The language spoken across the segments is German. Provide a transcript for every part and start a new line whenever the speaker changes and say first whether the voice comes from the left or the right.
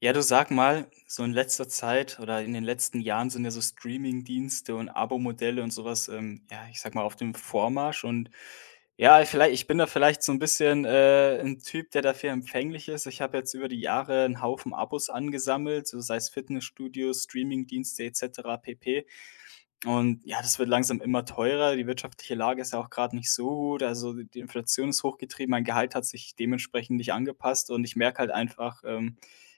left: Ja, du sag mal, so in letzter Zeit oder in den letzten Jahren sind ja so Streaming-Dienste und Abo-Modelle und sowas, ja, ich sag mal, auf dem Vormarsch. Und ja, vielleicht ich bin da vielleicht so ein bisschen, 'n Typ, der dafür empfänglich ist. Ich habe jetzt über die Jahre einen Haufen Abos angesammelt, so sei es Fitnessstudios, Streamingdienste et cetera pp. Und ja, das wird langsam immer teurer. Die wirtschaftliche Lage ist ja auch gerade nicht so gut. Also, die Inflation ist hochgetrieben. Mein Gehalt hat sich dementsprechend nicht angepasst und ich merke halt einfach,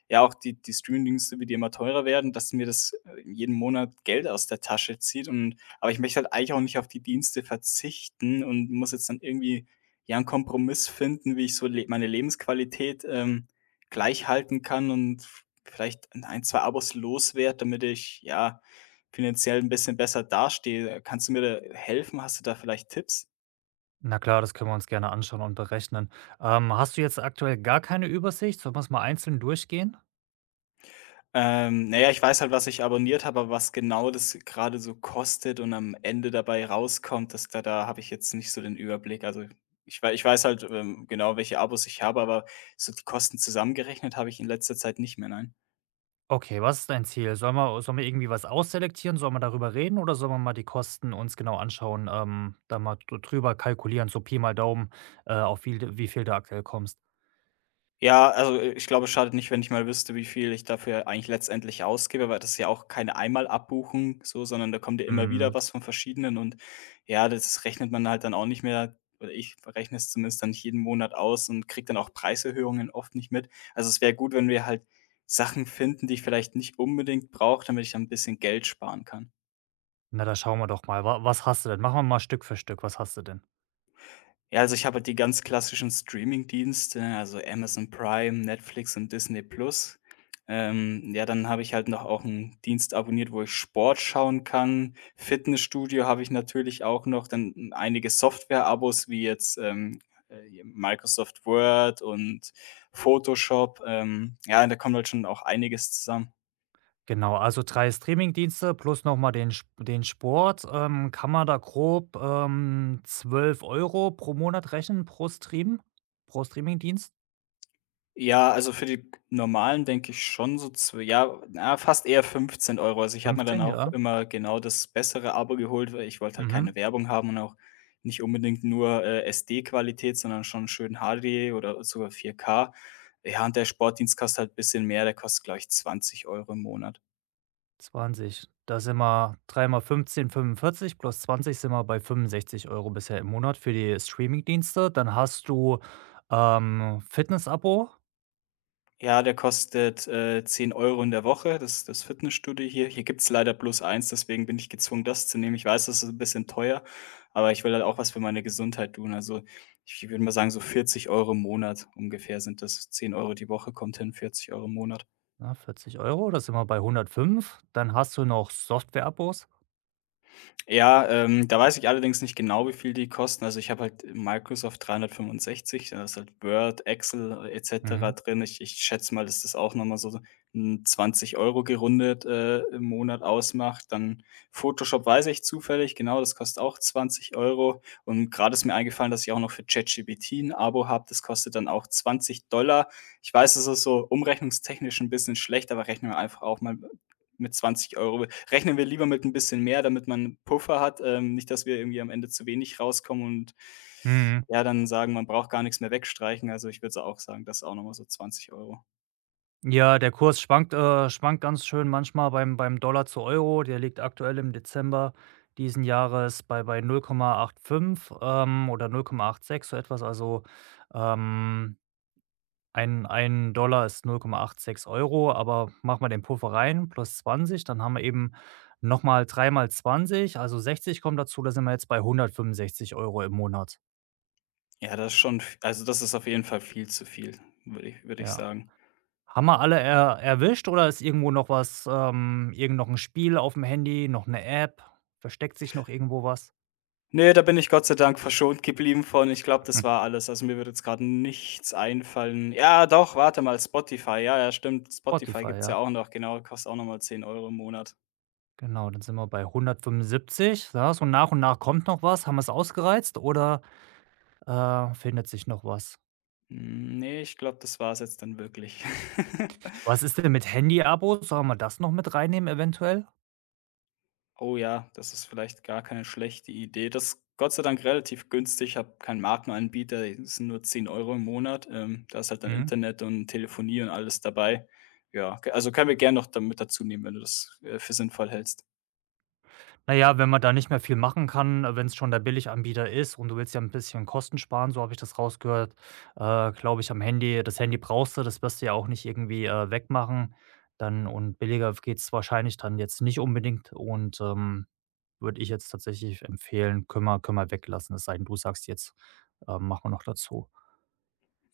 left: ja, auch die Streamingdienste, wie die immer teurer werden, dass mir das, jeden Monat Geld aus der Tasche zieht. Und aber ich möchte halt eigentlich auch nicht auf die Dienste verzichten und muss jetzt dann irgendwie, ja, einen Kompromiss finden, wie ich so le meine Lebensqualität, gleich halten kann und vielleicht ein 2 Abos loswerde, damit ich, ja, finanziell ein bisschen besser dastehe. Kannst du mir da helfen? Hast du da vielleicht Tipps?
right: Na klar, das können wir uns gerne anschauen und berechnen. Hast du jetzt aktuell gar keine Übersicht? Sollen wir es mal einzeln durchgehen?
left: Na ja, ich weiß halt, was ich abonniert habe, aber was genau das gerade so kostet und am Ende dabei rauskommt, das da habe ich jetzt nicht so den Überblick. Also, ich weiß halt, genau, welche Abos ich habe, aber so die Kosten zusammengerechnet habe ich in letzter Zeit nicht mehr, nein.
right: Okay, was ist dein Ziel? Sollen wir irgendwie was ausselektieren? Sollen wir darüber reden oder sollen wir mal die Kosten uns genau anschauen, da mal drüber kalkulieren, so Pi mal Daumen, auf wie viel du aktuell kommst?
left: Ja, also, ich glaube, es schadet nicht, wenn ich mal wüsste, wie viel ich dafür eigentlich letztendlich ausgebe, weil das ist ja auch keine einmal so, sondern da kommt ja immer wieder
right: Hm,
left: was von verschiedenen. Und ja, das rechnet man halt dann auch nicht mehr oder ich rechne es zumindest dann nicht jeden Monat aus und kriege dann auch Preiserhöhungen oft nicht mit. Also, es wäre gut, wenn wir halt Sachen finden, die ich vielleicht nicht unbedingt brauche, damit ich dann ein bisschen Geld sparen kann.
right: na, da schauen wir doch mal. Wa Was hast du denn? Machen wir mal Stück für Stück. Was hast du denn?
left: Ja, also ich habe halt die ganz klassischen Streaming-Dienste, ne, also Amazon Prime, Netflix und Disney Plus. Ja, dann habe ich halt noch auch einen Dienst abonniert, wo ich Sport schauen kann. Fitnessstudio habe ich natürlich auch noch, dann einige Software-Abos wie jetzt, hier Microsoft Word und Photoshop. Ja, da kommt halt schon auch einiges zusammen.
right: Genau, also 3 Streamingdienste plus noch mal den Sport. Kann man da grob, 12 € pro Monat rechnen pro Streamingdienst?
left: Ja, also für die normalen denke ich schon so zw ja, na, fast eher 15 Euro. Also, ich habe mir dann
right: 15,
left: auch
right: ja.
left: immer genau das bessere Abo geholt, weil ich wollte halt
right: Mhm.
left: keine Werbung haben und auch nicht unbedingt nur, SD-Qualität, sondern schon schön HD oder sogar 4K. Ja, und der Sportdienst kostet halt ein bisschen mehr, der kostet, glaube ich, 20 € im Monat.
right: 20. Da sind wir 3 mal 15, 45, plus 20 sind wir bei 65 € bisher im Monat für die Streamingdienste. Dann hast du, Fitnessabo,
left: Ja, der kostet, 10 € in der Woche, das Fitnessstudio hier. Hier gibt's leider bloß eins. Deswegen bin ich gezwungen, das zu nehmen. Ich weiß, das ist ein bisschen teuer, aber ich will halt auch was für meine Gesundheit tun. Also, ich würde mal sagen, so 40 € im Monat ungefähr sind das. 10 Euro die Woche kommt hin, 40 € im Monat.
right: ne, 40 €, da sind wir bei 105. Dann hast du noch Softwareabos.
left: Ja, da weiß ich allerdings nicht genau, wie viel die kosten. Also, ich habe halt Microsoft 365, da ist halt Word, Excel et cetera
right: Mhm.
left: drin. Ich schätze mal, dass das auch noch mal so 'n 20 € gerundet, im Monat ausmacht. Dann Photoshop weiß ich zufällig, genau, das kostet auch 20 Euro. Und gerade ist mir eingefallen, dass ich auch noch für ChatGPT ein Abo habe. Das kostet dann auch $20. Ich weiß, das ist so umrechnungstechnisch ein bisschen schlecht, aber rechnen wir einfach auch mal mit 20 €. Rechnen wir lieber mit ein bisschen mehr, damit man 'n Puffer hat, nicht, dass wir irgendwie am Ende zu wenig rauskommen und
right: Mhm.
left: ja, dann sagen, man braucht gar nix mehr wegstreichen. Also, ich würde so auch sagen, das auch noch mal so 20 Euro.
right: Ja, der Kurs schwankt ganz schön manchmal beim Dollar zu Euro. Der liegt aktuell im Dezember diesen Jahres bei 0,85, oder 0,86, so etwas. Also, ähm, ein $1 ist 0,86 Euro. Aber mach mal den Puffer rein plus 20, dann haben wir eben noch mal 3 mal 20, also 60 kommt dazu, da sind wir jetzt bei 165 € im Monat,
left: Ja, das ist schon v also, das ist auf jeden Fall viel zu viel, würde ich
right: ja.
left: sagen.
right: Haben wir alle er erwischt, oder ist irgendwo noch was, irgend noch 'n Spiel aufm Handy, noch 'ne App? Versteckt sich noch irgendwo was?
left: Ne, da bin ich Gott sei Dank verschont geblieben von. Ich glaube, das
right: Mhm.
left: war alles. Also, mir würde jetzt grad nichts einfallen. Ja, doch, warte mal, Spotify. Ja, ja, stimmt. Spotify
right: Spotify,
left: gibt's ja
right: ja.
left: auch noch, genau, kostet auch noch mal 10 € im Monat.
right: Genau, dann sind wir bei 175. Ja, so nach und nach kommt noch was. Haben wir's ausgereizt, oder findet sich noch was?
left: Hm, ne, ich glaube, das war es jetzt dann wirklich.
right: Was ist denn mit Handyabos? Sollen wir das noch mit reinnehmen eventuell?
left: Oh ja, das ist vielleicht gar keine schlechte Idee. Das ist Gott sei Dank relativ günstig. Ich habe keinen Markenanbieter, es sind nur 10 € im Monat. Da ist halt dann
right: Mhm.
left: Internet und Telefonie und alles dabei. Ja, k also können wir gerne noch damit dazu nehmen, wenn du das, für sinnvoll hältst.
right: Na ja, wenn man da nicht mehr viel machen kann, wenn es schon der Billiganbieter ist und du willst ja ein bisschen Kosten sparen, so habe ich das rausgehört, glaube ich, am Handy das Handy brauchst du, das wirst du ja auch nicht irgendwie, wegmachen. Dann, und billiger w geht's wahrscheinlich dann jetzt nicht unbedingt, und würde ich jetzt tatsächlich empfehlen, können wir weglassen, es sei denn, du sagst jetzt, machen wir noch dazu.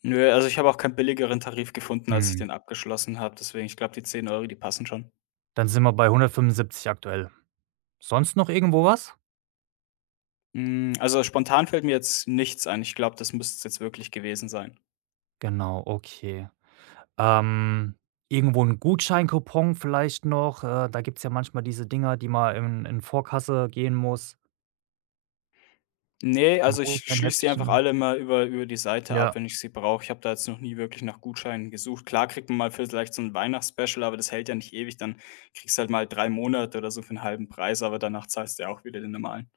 left: Nö, also ich habe auch keinen billigeren Tarif gefunden, als ich
right: Mhm.
left: den abgeschlossen habe. Deswegen, ich glaube, die 10 Euro, die passen schon.
right: Dann sind wir bei 175 aktuell. Sonst noch irgendwo was?
left: Hm, also spontan fällt mir jetzt nichts ein. Ich glaube, das müsste es jetzt wirklich gewesen sein.
right: Genau, okay. Ähm, Irgendwo 'n Gutscheinkupon vielleicht noch. Da gibt's ja manchmal diese Dinger, die man in Vorkasse gehen muss.
left: Nee,
right: So ein
left: also ich schließe die einfach alle
right: Gutscheinheftchen.
left: mal über die Seite ab,
right: Ja,
left: wenn ich sie brauche. Ich habe da jetzt noch nie wirklich nach Gutscheinen gesucht. Klar kriegt man mal vielleicht so ein Weihnachtsspecial, aber das hält ja nicht ewig. Dann kriegst du halt mal 3 Monate oder so für einen halben Preis, aber danach zahlst du ja auch wieder den normalen.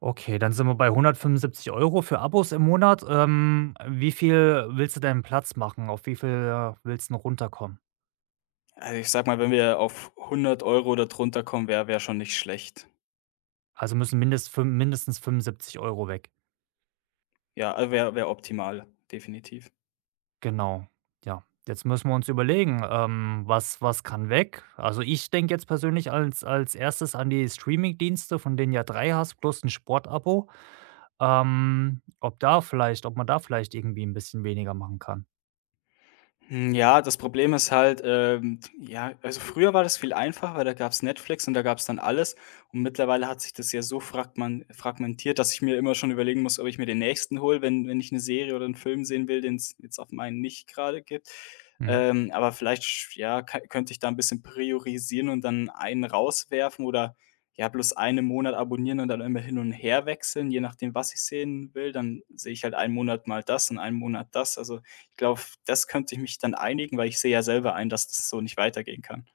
right: okay, dann sind wir bei 175 € für Abos im Monat. Wie viel willst du denn Platz machen? Auf wie viel, willst 'n runterkommen?
left: Also, ich sag mal, wenn wir auf 100 € oder drunter kommen, wäre schon nicht schlecht.
right: Also müssen mindestens 75 € weg.
left: Ja, wäre optimal, definitiv.
right: Genau, ja. Jetzt müssen wir uns überlegen, was kann weg? Also, ich denke jetzt persönlich als erstes an die Streaming-Dienste, von denen ja 3 hast, plus ein Sportabo. Ob man da vielleicht irgendwie ein bisschen weniger machen kann.
left: Hm, ja, das Problem ist halt, ja also früher war das viel einfacher, weil da gab's Netflix und da gab's dann alles. Und mittlerweile hat sich das ja so fragman fragmentiert, dass ich mir immer schon überlegen muss, ob ich mir den nächsten hole, wenn ich eine Serie oder einen Film sehen will, den es jetzt auf meinen nicht gerade gibt.
right: Mhm.
left: Aber vielleicht sch ja, ka könnte ich da ein bisschen priorisieren und dann einen rauswerfen oder, ja, bloß einen Monat abonnieren und dann immer hin und her wechseln, je nachdem, was ich sehen will. Dann sehe ich halt einen Monat mal das und einen Monat das. Also, ich glaube, das könnte ich mich dann einigen, weil ich sehe ja selber ein, dass das so nicht weitergehen kann.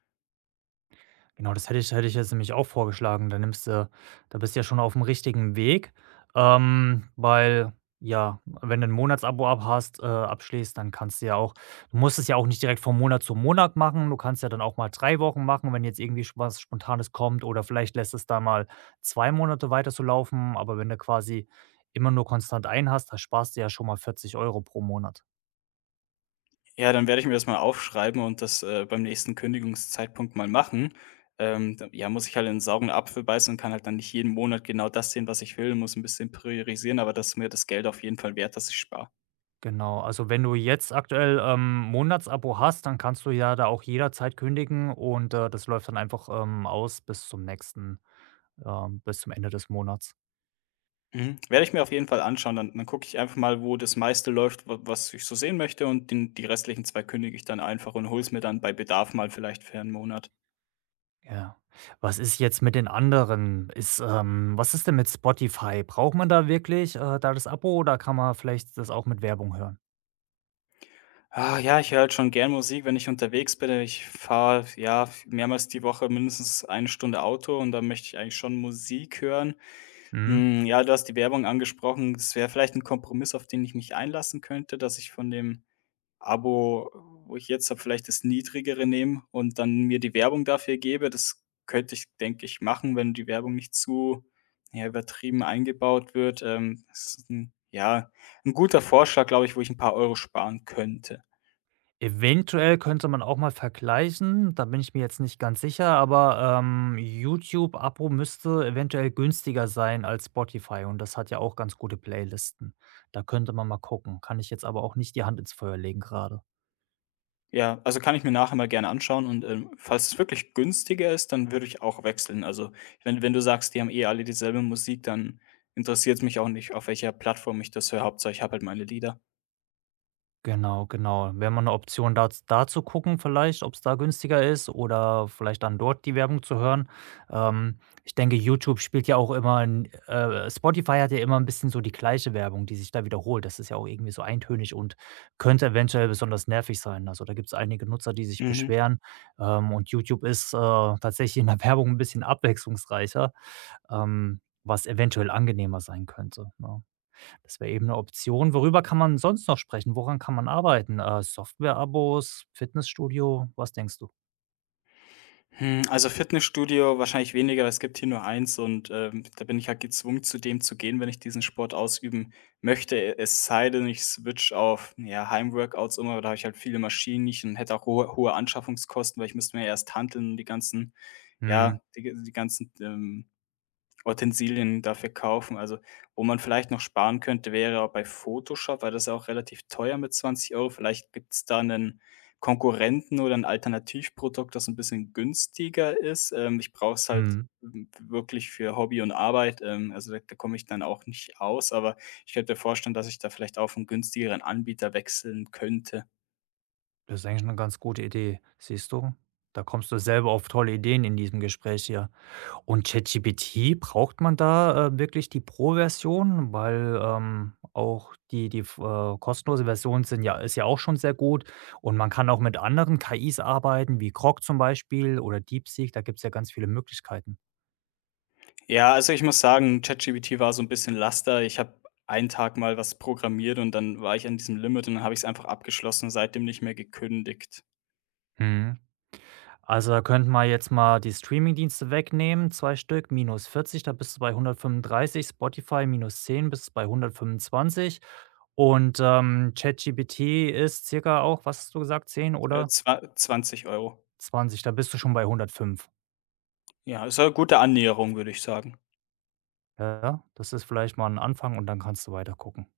right: Genau, das hätte ich jetzt nämlich auch vorgeschlagen. Da bist du ja schon auf dem richtigen Weg, weil, ja, wenn du ein Monatsabo ab hast abschließt, dann kannst du ja auch, du musst es ja auch nicht direkt von Monat zu Monat machen. Du kannst ja dann auch mal 3 Wochen machen, wenn jetzt irgendwie sp was Spontanes kommt, oder vielleicht lässt es da mal 2 Monate weiter so laufen, aber wenn du quasi immer nur konstant ein hast, da sparst du ja schon mal 40 € pro Monat.
left: Ja, dann werde ich mir das mal aufschreiben und das, beim nächsten Kündigungszeitpunkt mal machen. D ja, muss ich halt in 'n sauren Apfel beißen und kann halt dann nicht jeden Monat genau das sehen, was ich will, muss ein bisschen priorisieren, aber das ist mir das Geld auf jeden Fall wert, dass ich spare.
right: Genau, also wenn du jetzt aktuell, Monatsabo hast, dann kannst du ja da auch jederzeit kündigen und, das läuft dann einfach, aus bis zum Ende des Monats.
left: Mhm. Werde ich mir auf jeden Fall anschauen, dann gucke ich einfach mal, wo das meiste läuft, wa was ich so sehen möchte und den die restlichen 2 kündige ich dann einfach und hole es mir dann bei Bedarf mal vielleicht für einen Monat.
right: Ja. Was ist jetzt mit den anderen? Was ist denn mit Spotify? Braucht man da wirklich, da das Abo, oder kann man vielleicht das auch mit Werbung hören?
left: Ah, ja, ich höre halt schon gern Musik, wenn ich unterwegs bin. Ich fahre, ja, mehrmals die Woche mindestens 1 Stunde Auto und da möchte ich eigentlich schon Musik hören.
right: Mhm.
left: Hm, ja, du hast die Werbung angesprochen. Das wäre vielleicht ein Kompromiss, auf den ich mich einlassen könnte, dass ich von dem Abo, wo ich jetzt habe, vielleicht das niedrigere nehme und dann mir die Werbung dafür gebe. Das könnte ich, denke ich, machen, wenn die Werbung nicht zu, ja, übertrieben eingebaut wird. Das ist 'n ja, ein guter Vorschlag, glaube ich, wo ich ein paar Euro sparen könnte.
right: Eventuell könnte man auch mal vergleichen, da bin ich mir jetzt nicht ganz sicher, aber YouTube-Abo müsste eventuell günstiger sein als Spotify, und das hat ja auch ganz gute Playlisten. Da könnte man mal gucken, kann ich jetzt aber auch nicht die Hand ins Feuer legen gerade.
left: Ja, also kann ich mir nachher mal gerne anschauen und, falls es wirklich günstiger ist, dann würde ich auch wechseln. Also, wenn du sagst, die haben eh alle dieselbe Musik, dann interessiert es mich auch nicht, auf welcher Plattform ich das höre. Hauptsache, ich habe halt meine Lieder.
right: Genau, genau. Wäre mal eine Option, da zu gucken vielleicht, ob es da günstiger ist oder vielleicht dann dort die Werbung zu hören. Ähm, Ich denke, YouTube spielt ja auch immer 'n, Spotify hat ja immer ein bisschen so die gleiche Werbung, die sich da wiederholt. Das ist ja auch irgendwie so eintönig und könnte eventuell besonders nervig sein. Also, da gibt es einige Nutzer, die sich
left: Mhm.
right: beschweren, und YouTube ist, tatsächlich in der Werbung ein bisschen abwechslungsreicher, was eventuell angenehmer sein könnte, ne? Das wäre eben eine Option. Worüber kann man sonst noch sprechen? Woran kann man arbeiten? Software-Abos, Fitnessstudio, was denkst du?
left: Hm, also Fitnessstudio wahrscheinlich weniger. Es gibt hier nur eins und, da bin ich halt gezwungen, zu dem zu gehen, wenn ich diesen Sport ausüben möchte. Es sei denn, ich switch auf, ja, Heimworkouts um, aber da habe ich halt viele Maschinen nicht und hätte auch hohe Anschaffungskosten, weil ich müsste mir erst handeln und die ganzen
right: Mhm,
left: ja, die ganzen, Utensilien dafür kaufen. Also, wo man vielleicht noch sparen könnte, wäre auch bei Photoshop, weil das ist ja auch relativ teuer mit 20 Euro. Vielleicht gibt's da einen Konkurrenten oder ein Alternativprodukt, das ein bisschen günstiger ist. Ich brauche es halt
right: mhm.
left: w wirklich für Hobby und Arbeit, also da komme ich dann auch nicht aus, aber ich könnte mir vorstellen, dass ich da vielleicht auf einen günstigeren Anbieter wechseln könnte.
right: Das ist eigentlich eine ganz gute Idee. Siehst du? Da kommst du selber auf tolle Ideen in diesem Gespräch hier. Und ChatGPT, braucht man da wirklich die Pro-Version? Weil, auch die die v kostenlose Version sind ja ist ja auch schon sehr gut, und man kann auch mit anderen KIs arbeiten, wie Grok zum Beispiel oder DeepSeek, da gibt's ja ganz viele Möglichkeiten.
left: Ja, also ich muss sagen, ChatGPT war so ein bisschen Laster. Ich habe einen Tag mal was programmiert und dann war ich an diesem Limit und dann habe ich es einfach abgeschlossen und seitdem nicht mehr gekündigt.
right: Mhm. Also, da könnten wir jetzt mal die Streamingdienste wegnehmen, 2 Stück, minus 40, da bist du bei 135, Spotify minus 10 bist du bei 125, und ChatGPT ist circa auch, was hast du gesagt, 10 oder
left: Zwa 20 €.
right: 20, da bist du schon bei 105.
left: Ja, ist eine gute Annäherung, würde ich sagen.
right: Ja, das ist vielleicht mal ein Anfang, und dann kannst du weiter gucken.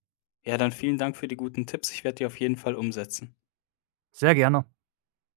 left: Ja, dann vielen Dank für die guten Tipps. Ich werde die auf jeden Fall umsetzen.
right: Sehr gerne.